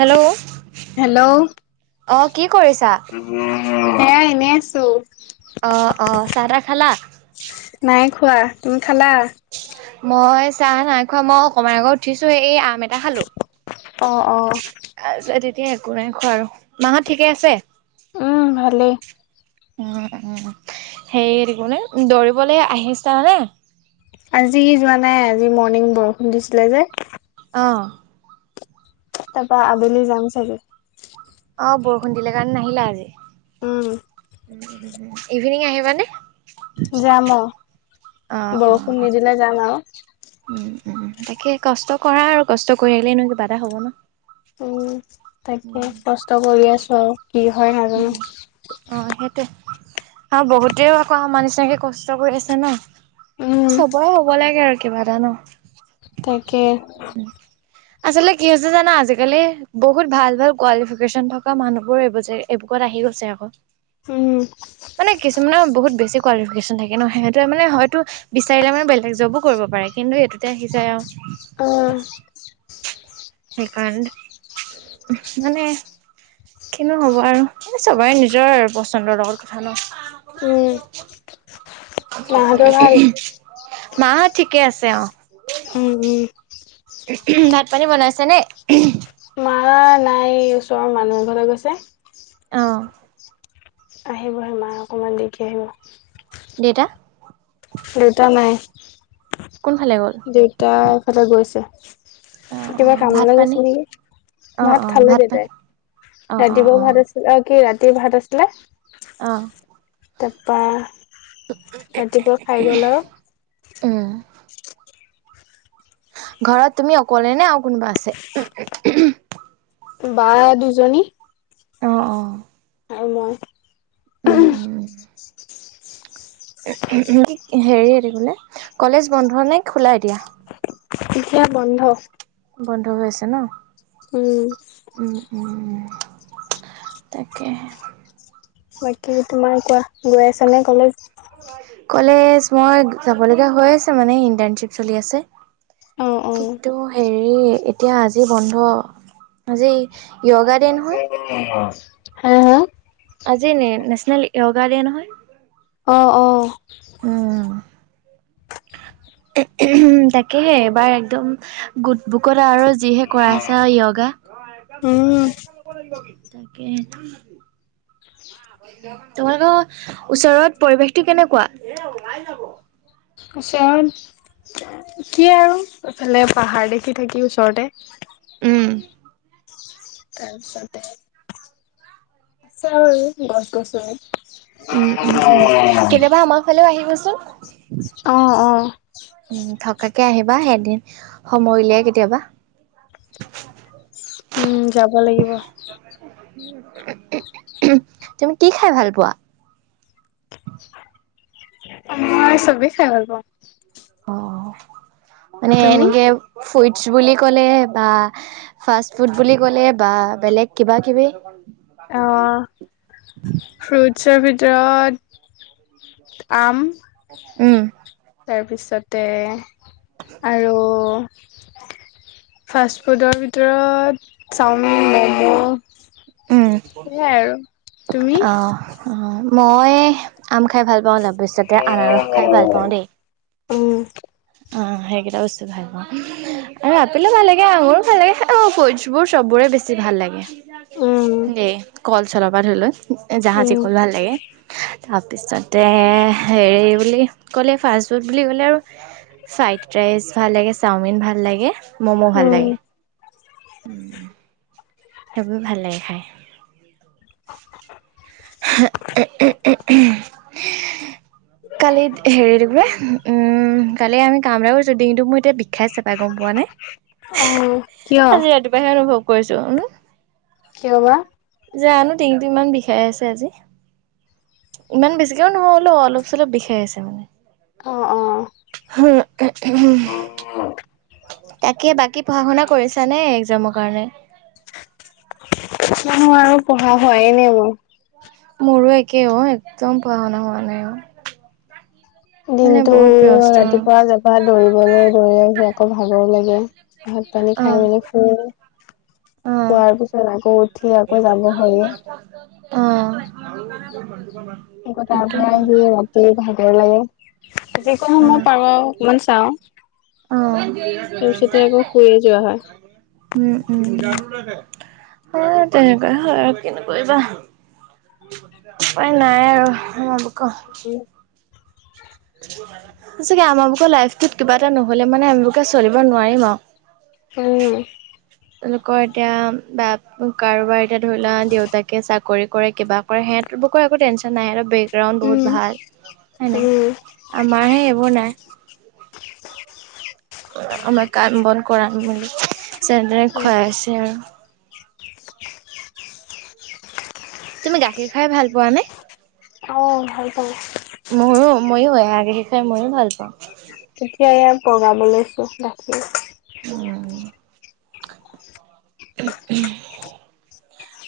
Hello! Hello অ কি কৰিছা? এ এনেই আছো। অ অ চাহ তাহ খালা নাই খোৱা তুমি খেলা? মই চাহ নাই খোৱা মই অকমান আগত উঠিছো এই এ খালো । অ অ আ এতিয়া একো নাই খোৱা আৰু মাহত ঠিকে আছে। উম ভালেই। উ উম সেইে দৌৰিবলৈ আহিছানে আজি যোৱা নাই আজি মৰ্ণিং বৰষুণ দিছিলে যে। অ। তাপা আবেলি যাম চাগে অ বৰষুণ দিলে কাৰণে নাহিলা আজি। উম ইভিনিং আহিবানে? জাম অ অ অ বৰষুণ নিদিলে যাম আও। অ উম তাকে কষ্ট কৰা আৰু কষ্ট কৰিলেনো কিবা এটা হ'ব ন। উম। তাকে কষ্ট কৰি আছো আও। কি হয় নাজানো। আ বহুতেও আকৌ আমৰ নিচিনাকে কষ্ট কৰি আছে ন। উম চবৰে হ'ব লাগে তাকে আৰু কিবা এটা ন। তাকে আচলতে কি হৈছে জানা আজিকালি বহুত ভাল ভাল কোৱালিফিকেচন থকা মানুহবোৰে বুজে এইবুকত আহি গৈছে আকৌ উম মানে কিছুমানৰ বহুত বেছি কোৱালিফিকেশ্যন থাকে ন সিহঁতে মানে হয়তো বিচাৰিলে মানে বেলেগ জবো কৰিব পাৰে কিন্তু এইটোতে আহি যায় আও। উম। সেইকাৰণে, মানে কিনো হব আৰু। চবই নিজৰ পচন্দৰ লগৰ কথা ন। উম। মাহঁতৰ ভাল? মাহঁত ঠিকেই আছে। তেওঁ উম উম। যেনে [unintelligible] মা নাই ওচৰৰ মানুহ এঘৰলে গৈছে। অহ আহিব আহিব মা অকমান দেৰিকে আহিব। দেতা দেউতা নাই। কোনফালে গ'ল দেউতা এফালে গৈছে। অ অ কিবা ভাত কামলৈ পানী গৈছে নেকি, অ ভাত অ খালে পানী দেতাই অ অ ৰাতিপুৱা অ ভাত আছিল অ কি ৰাতি ৰাতি ভাত আছিলে অহ তাপা ৰাতিপুৱা খাই গল আও উম। ঘৰত তুমি অকলেনে আৰু কোনোবা আছে? বা দুজনী অ অ আৰু মই। উম উম হেৰি কলেজ বন্ধ নে খোলাই দিয়া শতিয়া বন্ধ বন্ধ হৈ আছে ন উম উম উম তাকেে বাকী তোমাৰ কোৱা গৈ আছ নে কলেজ কলেজ মই যাব লগগীয়া হৈ আছে মানে ইণ্টাৰণশ্বিপ চলি আছে অ অ কিন্তু হেৰি হ এতিয়া আজি বন্ধ আজি য়োগা ডে নহয় [inaudible] হা হা আজি ন নেশচনেল য়োগা দে নহয় আহ অ উ তাকেহে এবাৰ একদম গোট বুকত আৰু যিহে কৰা আছা য়গা উম ল তাকে [inaudible] তোমালোকৰ ওচৰত পৰিৱেশটো কেনেকুৱা ওচৰত কি আৰু এইফালে পাহাৰ দেখি থাকি ওচৰতে উম তাৰপিছতে আছে আৰু গছ গছনি উম উম উম কেনেয়বা আমাৰ ফালেও আহিবচোন অঁ অঁ উম, থকাকে আহিবা সেইদিন সময় উলিয়াই কেতিয়াবা উম যাব লাগিব তুমি কি খাই ভাল পোৱা মই চবেই খাই ভাল পাওঁ অ মানে তুমি? এনেকে ফুইডছ বুলি ক'লে বা ফাষ্ট ফুড বুলি ক'লে বা বেলেগ কিবা কিবি অ ফ্ৰুটছ ্ৰ আম উম তাৰপিছতে আৰু [unintelligible] ফাষ্টফুডৰ ভিতৰত চাওমিন, ম'মো উম তুমি? অ', -অ। মই আম খাই ভাল পাওঁ অলপ ভৱিষ্যতে আনাৰস খাই ভাল পাওঁ দেই উম। অ' সেইকেইটা বস্তু ভাল পাওঁ আৰু আপেলো ভাল লাগে, আঙুৰো ভাল লাগে, অ' ফুৰ্টচবোৰ চবোৰে বেছি ভাল লাগে। উম, দে। কল চলাব ধৰি লও। জাহাজী উম, কল ভাল লাগে। তাৰপিছতে হেৰি বুলি ক'লে ফাষ্টফুড বুলি ক'লে আৰু ফ্ৰাইড ৰাইচ ভাল লাগে চাওমিন ভাল লাগে। ম'মো ভাল উম, লাগে। সবেই ভাল লাগে খাই কালি হেৰি দে উম কালি আমি কাম এটা কৰিছো, ডিঙিতটো মোৰ এতিয়া বিষাইছে গম পোৱা নাই । অহ কিয়? কৈছো উম'। কিয় বা? [inaudible] জানো ডিঙিটো ইমান বিষাই আছে । ইমান বেছিকেও নহয় অলপ চলপ বিষাই আছে মানে অ', অ'। হম। তাকে বাকী পঢ়া-শুনা কৰিছা নে একজামৰ কাৰণে মোৰ আৰু পঢ়া হোৱা নাই মোৰ । মোৰো একে অ' একদম পঢ়া-শুনা শু হোৱা নাই অ'। মানে দিনতটো বহুত ব্যস্ত ৰাতিপুৱা যপা দৌৰিবলৈ দৌৰি আহি আকৌ ভাগৰ লাগে । [unintelligible] ভাত পানী অ খাই মেলি শুই অ খোৱাৰ পিছত আকৌ উঠি আকৌ যাব হয়ে । অ [unintelligible] আকৌ তাৰ সেইটো পৰা হয় আহি ৰাতি ভাগৰ লাগে, যিকোনো অ মোৰ পাৰো অকমান চাও তাৰপিছতে আকৌ শুই উম-উম। অ' তেনেকুৱাই হয় আৰু কিনো কৰিবা উপায় নাই আৰু উম'। সচাকে আমাৰ বোকৰ লাইফটোত কিবা এটা নহ'লে মানে আমি বোৰে চলিব নোৱাৰিম উম আৰু তেওঁলোকৰ এতিয়া কাৰোবাৰ এতিয়া ধৰি লোৱা দেউতাকে চাকৰি কৰে কিবা কৰে সিহঁতৰ বাৰু একো টেনশ্যন নাই, সিহঁতৰ বেকগ্ৰাউণ্ড বহুত ভাল। হয় নাই উম। আমাৰহে এইবোৰ নাই । আমাৰ কাম বন কৰা মানুহ যেন তেনে উম খুৱাই আছে আৰু তুমি গাখীৰ খাই ভাল পোৱাানে? অ ভাল পাওঁ মউ ময়ো এয়া গাখীৰ খাই ময়ো ভাল পাওঁ এতিয়া এৱা প্ৰগ্ৰাম লৈছো বাকী উম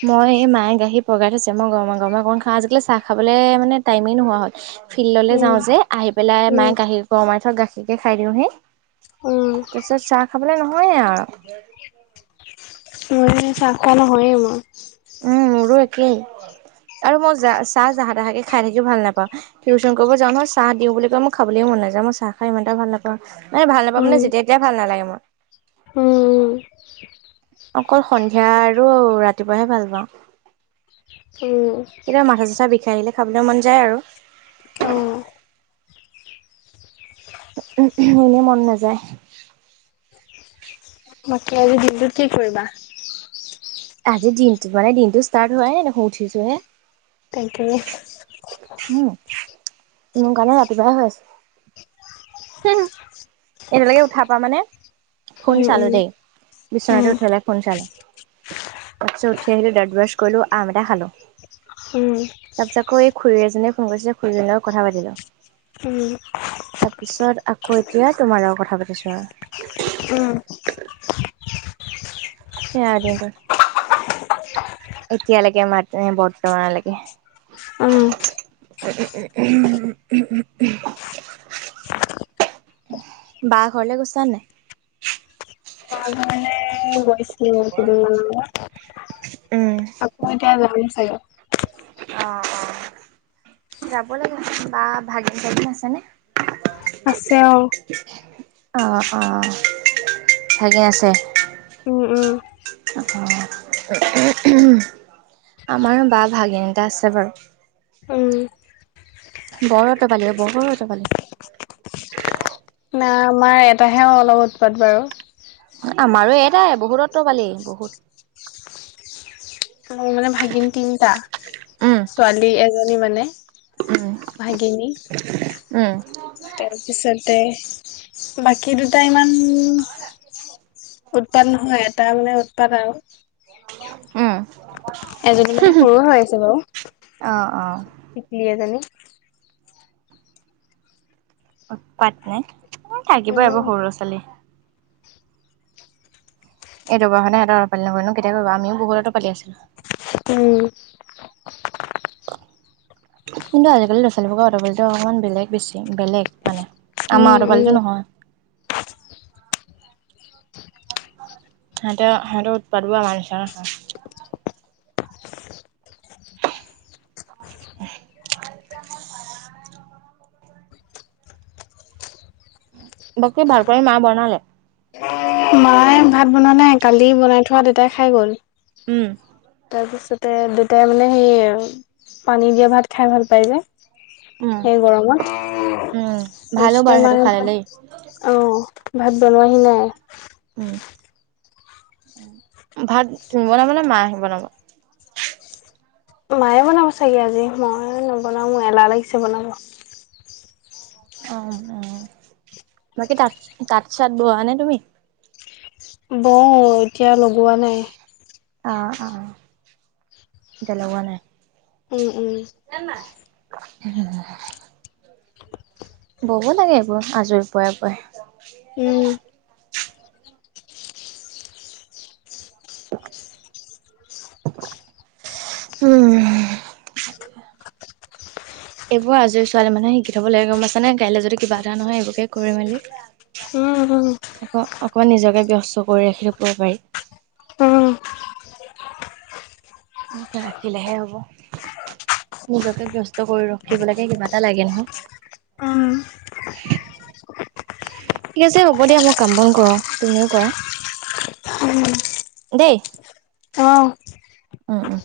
মই এই মায়ে গাখীৰ পগাই থৈছে মই গৰমে গৰমে অকণ খাওঁ আজিকালি চাহ খাবলৈ মানে টাইমেই নোহোৱা হল ফিল্ডলৈ যাওঁ উম যে আহি পেলাই উম মায়ে গাখীৰ গৰমাই থয় গাখীৰকে খাই দিওঁহি উম তাৰপিছত চাহ খাবলে নহয়ে আৰু চাহ খোৱা নহয়ে মই উম মোৰো একেই আৰু মই যাহ চাহ জাহা তাহাকে খাই থাকিও ভাল নাপাওঁ টিউশচন কৰিব যাওঁ নহয় চাহ দিওঁ বুলি কয় মোক খাবলৈও মন নাযায় মই চাহ খাই ইমান এটা ভাল নাপাওঁ মানে ভাল নাপাওঁ উম মানে যেতিয়া তেতিয়া ভাল নালাগে মোৰ উম অকল সন্ধিয়া আৰু ৰাতিপুৱাহে ভাল পাওঁ উম উম কেতিয়াবা মাথা চাথাা বিষাই আহিলে খাবলৈ মন যায় আৰু অ উ উ এনেই মন নাযায় বাকী আজি দিনটোত কি কৰিবা আজি দিনটো মানে দিনটো ষ্টাৰ্ট হোৱাই নাই দেখোন উঠিছো হে থেংক ইউ তুমো কাৰণে ৰাতিপুৱাই হৈ আছে হ এতিালৈকে উঠা পা মানে ফোন উম চালো উম দেই বি্বনাতে উম উঠেলাই ফোন চালো তাৰপিছত উঠি আহিলো দত ব্ৰছ কৰিলো আম এটা খালো তাৰপিছত আকৌ এই খুৰী এজনীয়ে ফোন কৰিছিলে খুৰীজনীৰ লগত কথা পাতিলো উম পিছত আকৌ এতিয়া তোমাৰ লগত কথা পাতিছো উম উম আৰু সেৱা আদি এতিয়ালৈকে মাত উম বৰ্তমানলৈকে বা ঘৰলে গৈছা নে? পইঢ উম আকৌ এতিয়া যাম চাগে অ অ যাব লাগিব বা ভাগিন ভাগিন আছেনে? আছে অ অ অ ভাকে আছে উম উম আমাৰো বা ভাগিন এটা আছে বাৰু উম ব অতপালি অ বহু অতপালি না আমাৰ এটাহে অলপ উৎপাত বাৰু আমাৰো এটাই বহুত অতপালি বহুত মো মানে ভাগিন তিনিটা উম, ছোৱালী এক এজনী মানে উম, ভাগিনী উম, তাৰ পিছতে বাকী দুটা ইমান উৎপাত নহয় এটা মানে উৎপাত আৰু উ এজনী মানে সৰু হৈ আছে বাৰু অ', অ', টিকলি এজনী উৎপাট নেে? উ থাকিবই উম এবোৰ সৰু'লৰা ছোৱালী এই দুবাহতে এটা লৰা ছোৱালী নহয়নো কেতিয়া কৰিব আমিও বহুতো পালি আছিলো উ কিন্তু আজিকালি ল'ৰা ছোৱালীবোক অতপালিতো অকমান বেলেগ বেছি বেলেগ মানে উম আমাৰ উম অতপালিটো নহয় । সিহঁতে সিহতৰ উৎপাত বোৰ আমাৰ নিচনা নহয় । [inaudible] বাকি ভাত পানী মায়ে বনালে । মায়ে ভাত বনোৱা নাই কালি বনাই থোৱা দেউতাই খাই গ'ল । উম। তাৰপিছতে দেউতাই মানে সেই পানী দিয়া ভাত খাই ভাল পায় যে উম । সেই গৰমত উম ভালো বাৰু তাৰপিছতে সেইটো মানে খালে দেই অহ। ভাত বনোৱাহি নাই। উম ভাত তুমি বনাব নে মায়ে আহি বনাব । মায়ে বনাব চাগে আজি মই নবনাও এলাহ লাগিছে বনাব । অহ অহ বাকী তাত তাঁত চাত বোৱা নে তুমি? বহুত এতিয়া লগোৱা নাই। অহ অহ এতিয়া লগোৱা নাই । উম, উম। উম। বব লাগে এইবোৰ আজৰি পৰাই পৰাই । উম [inaudible] উম। এইবোৰ আজৰি ছোৱালী মানুহে শিকি থব লাগে গম পাইছানে কাইলৈ যদি কিবা এটা নহয় এইবোৰকে কৰি উম মেলি অক অকমান নিজকে ব্যস্ত কৰি ৰাখিব পাৰি উম । উম উম এনেকে ৰাখিলেহে হব নিজকে ব্যস্ত কৰি ৰখিব লেকে কিবা এটা লাগে নহয়, উম ঠিক আছে হ'ব দিয়া মই কাম বন কৰো তুমিও কৰা। দেই। অহ উম উম।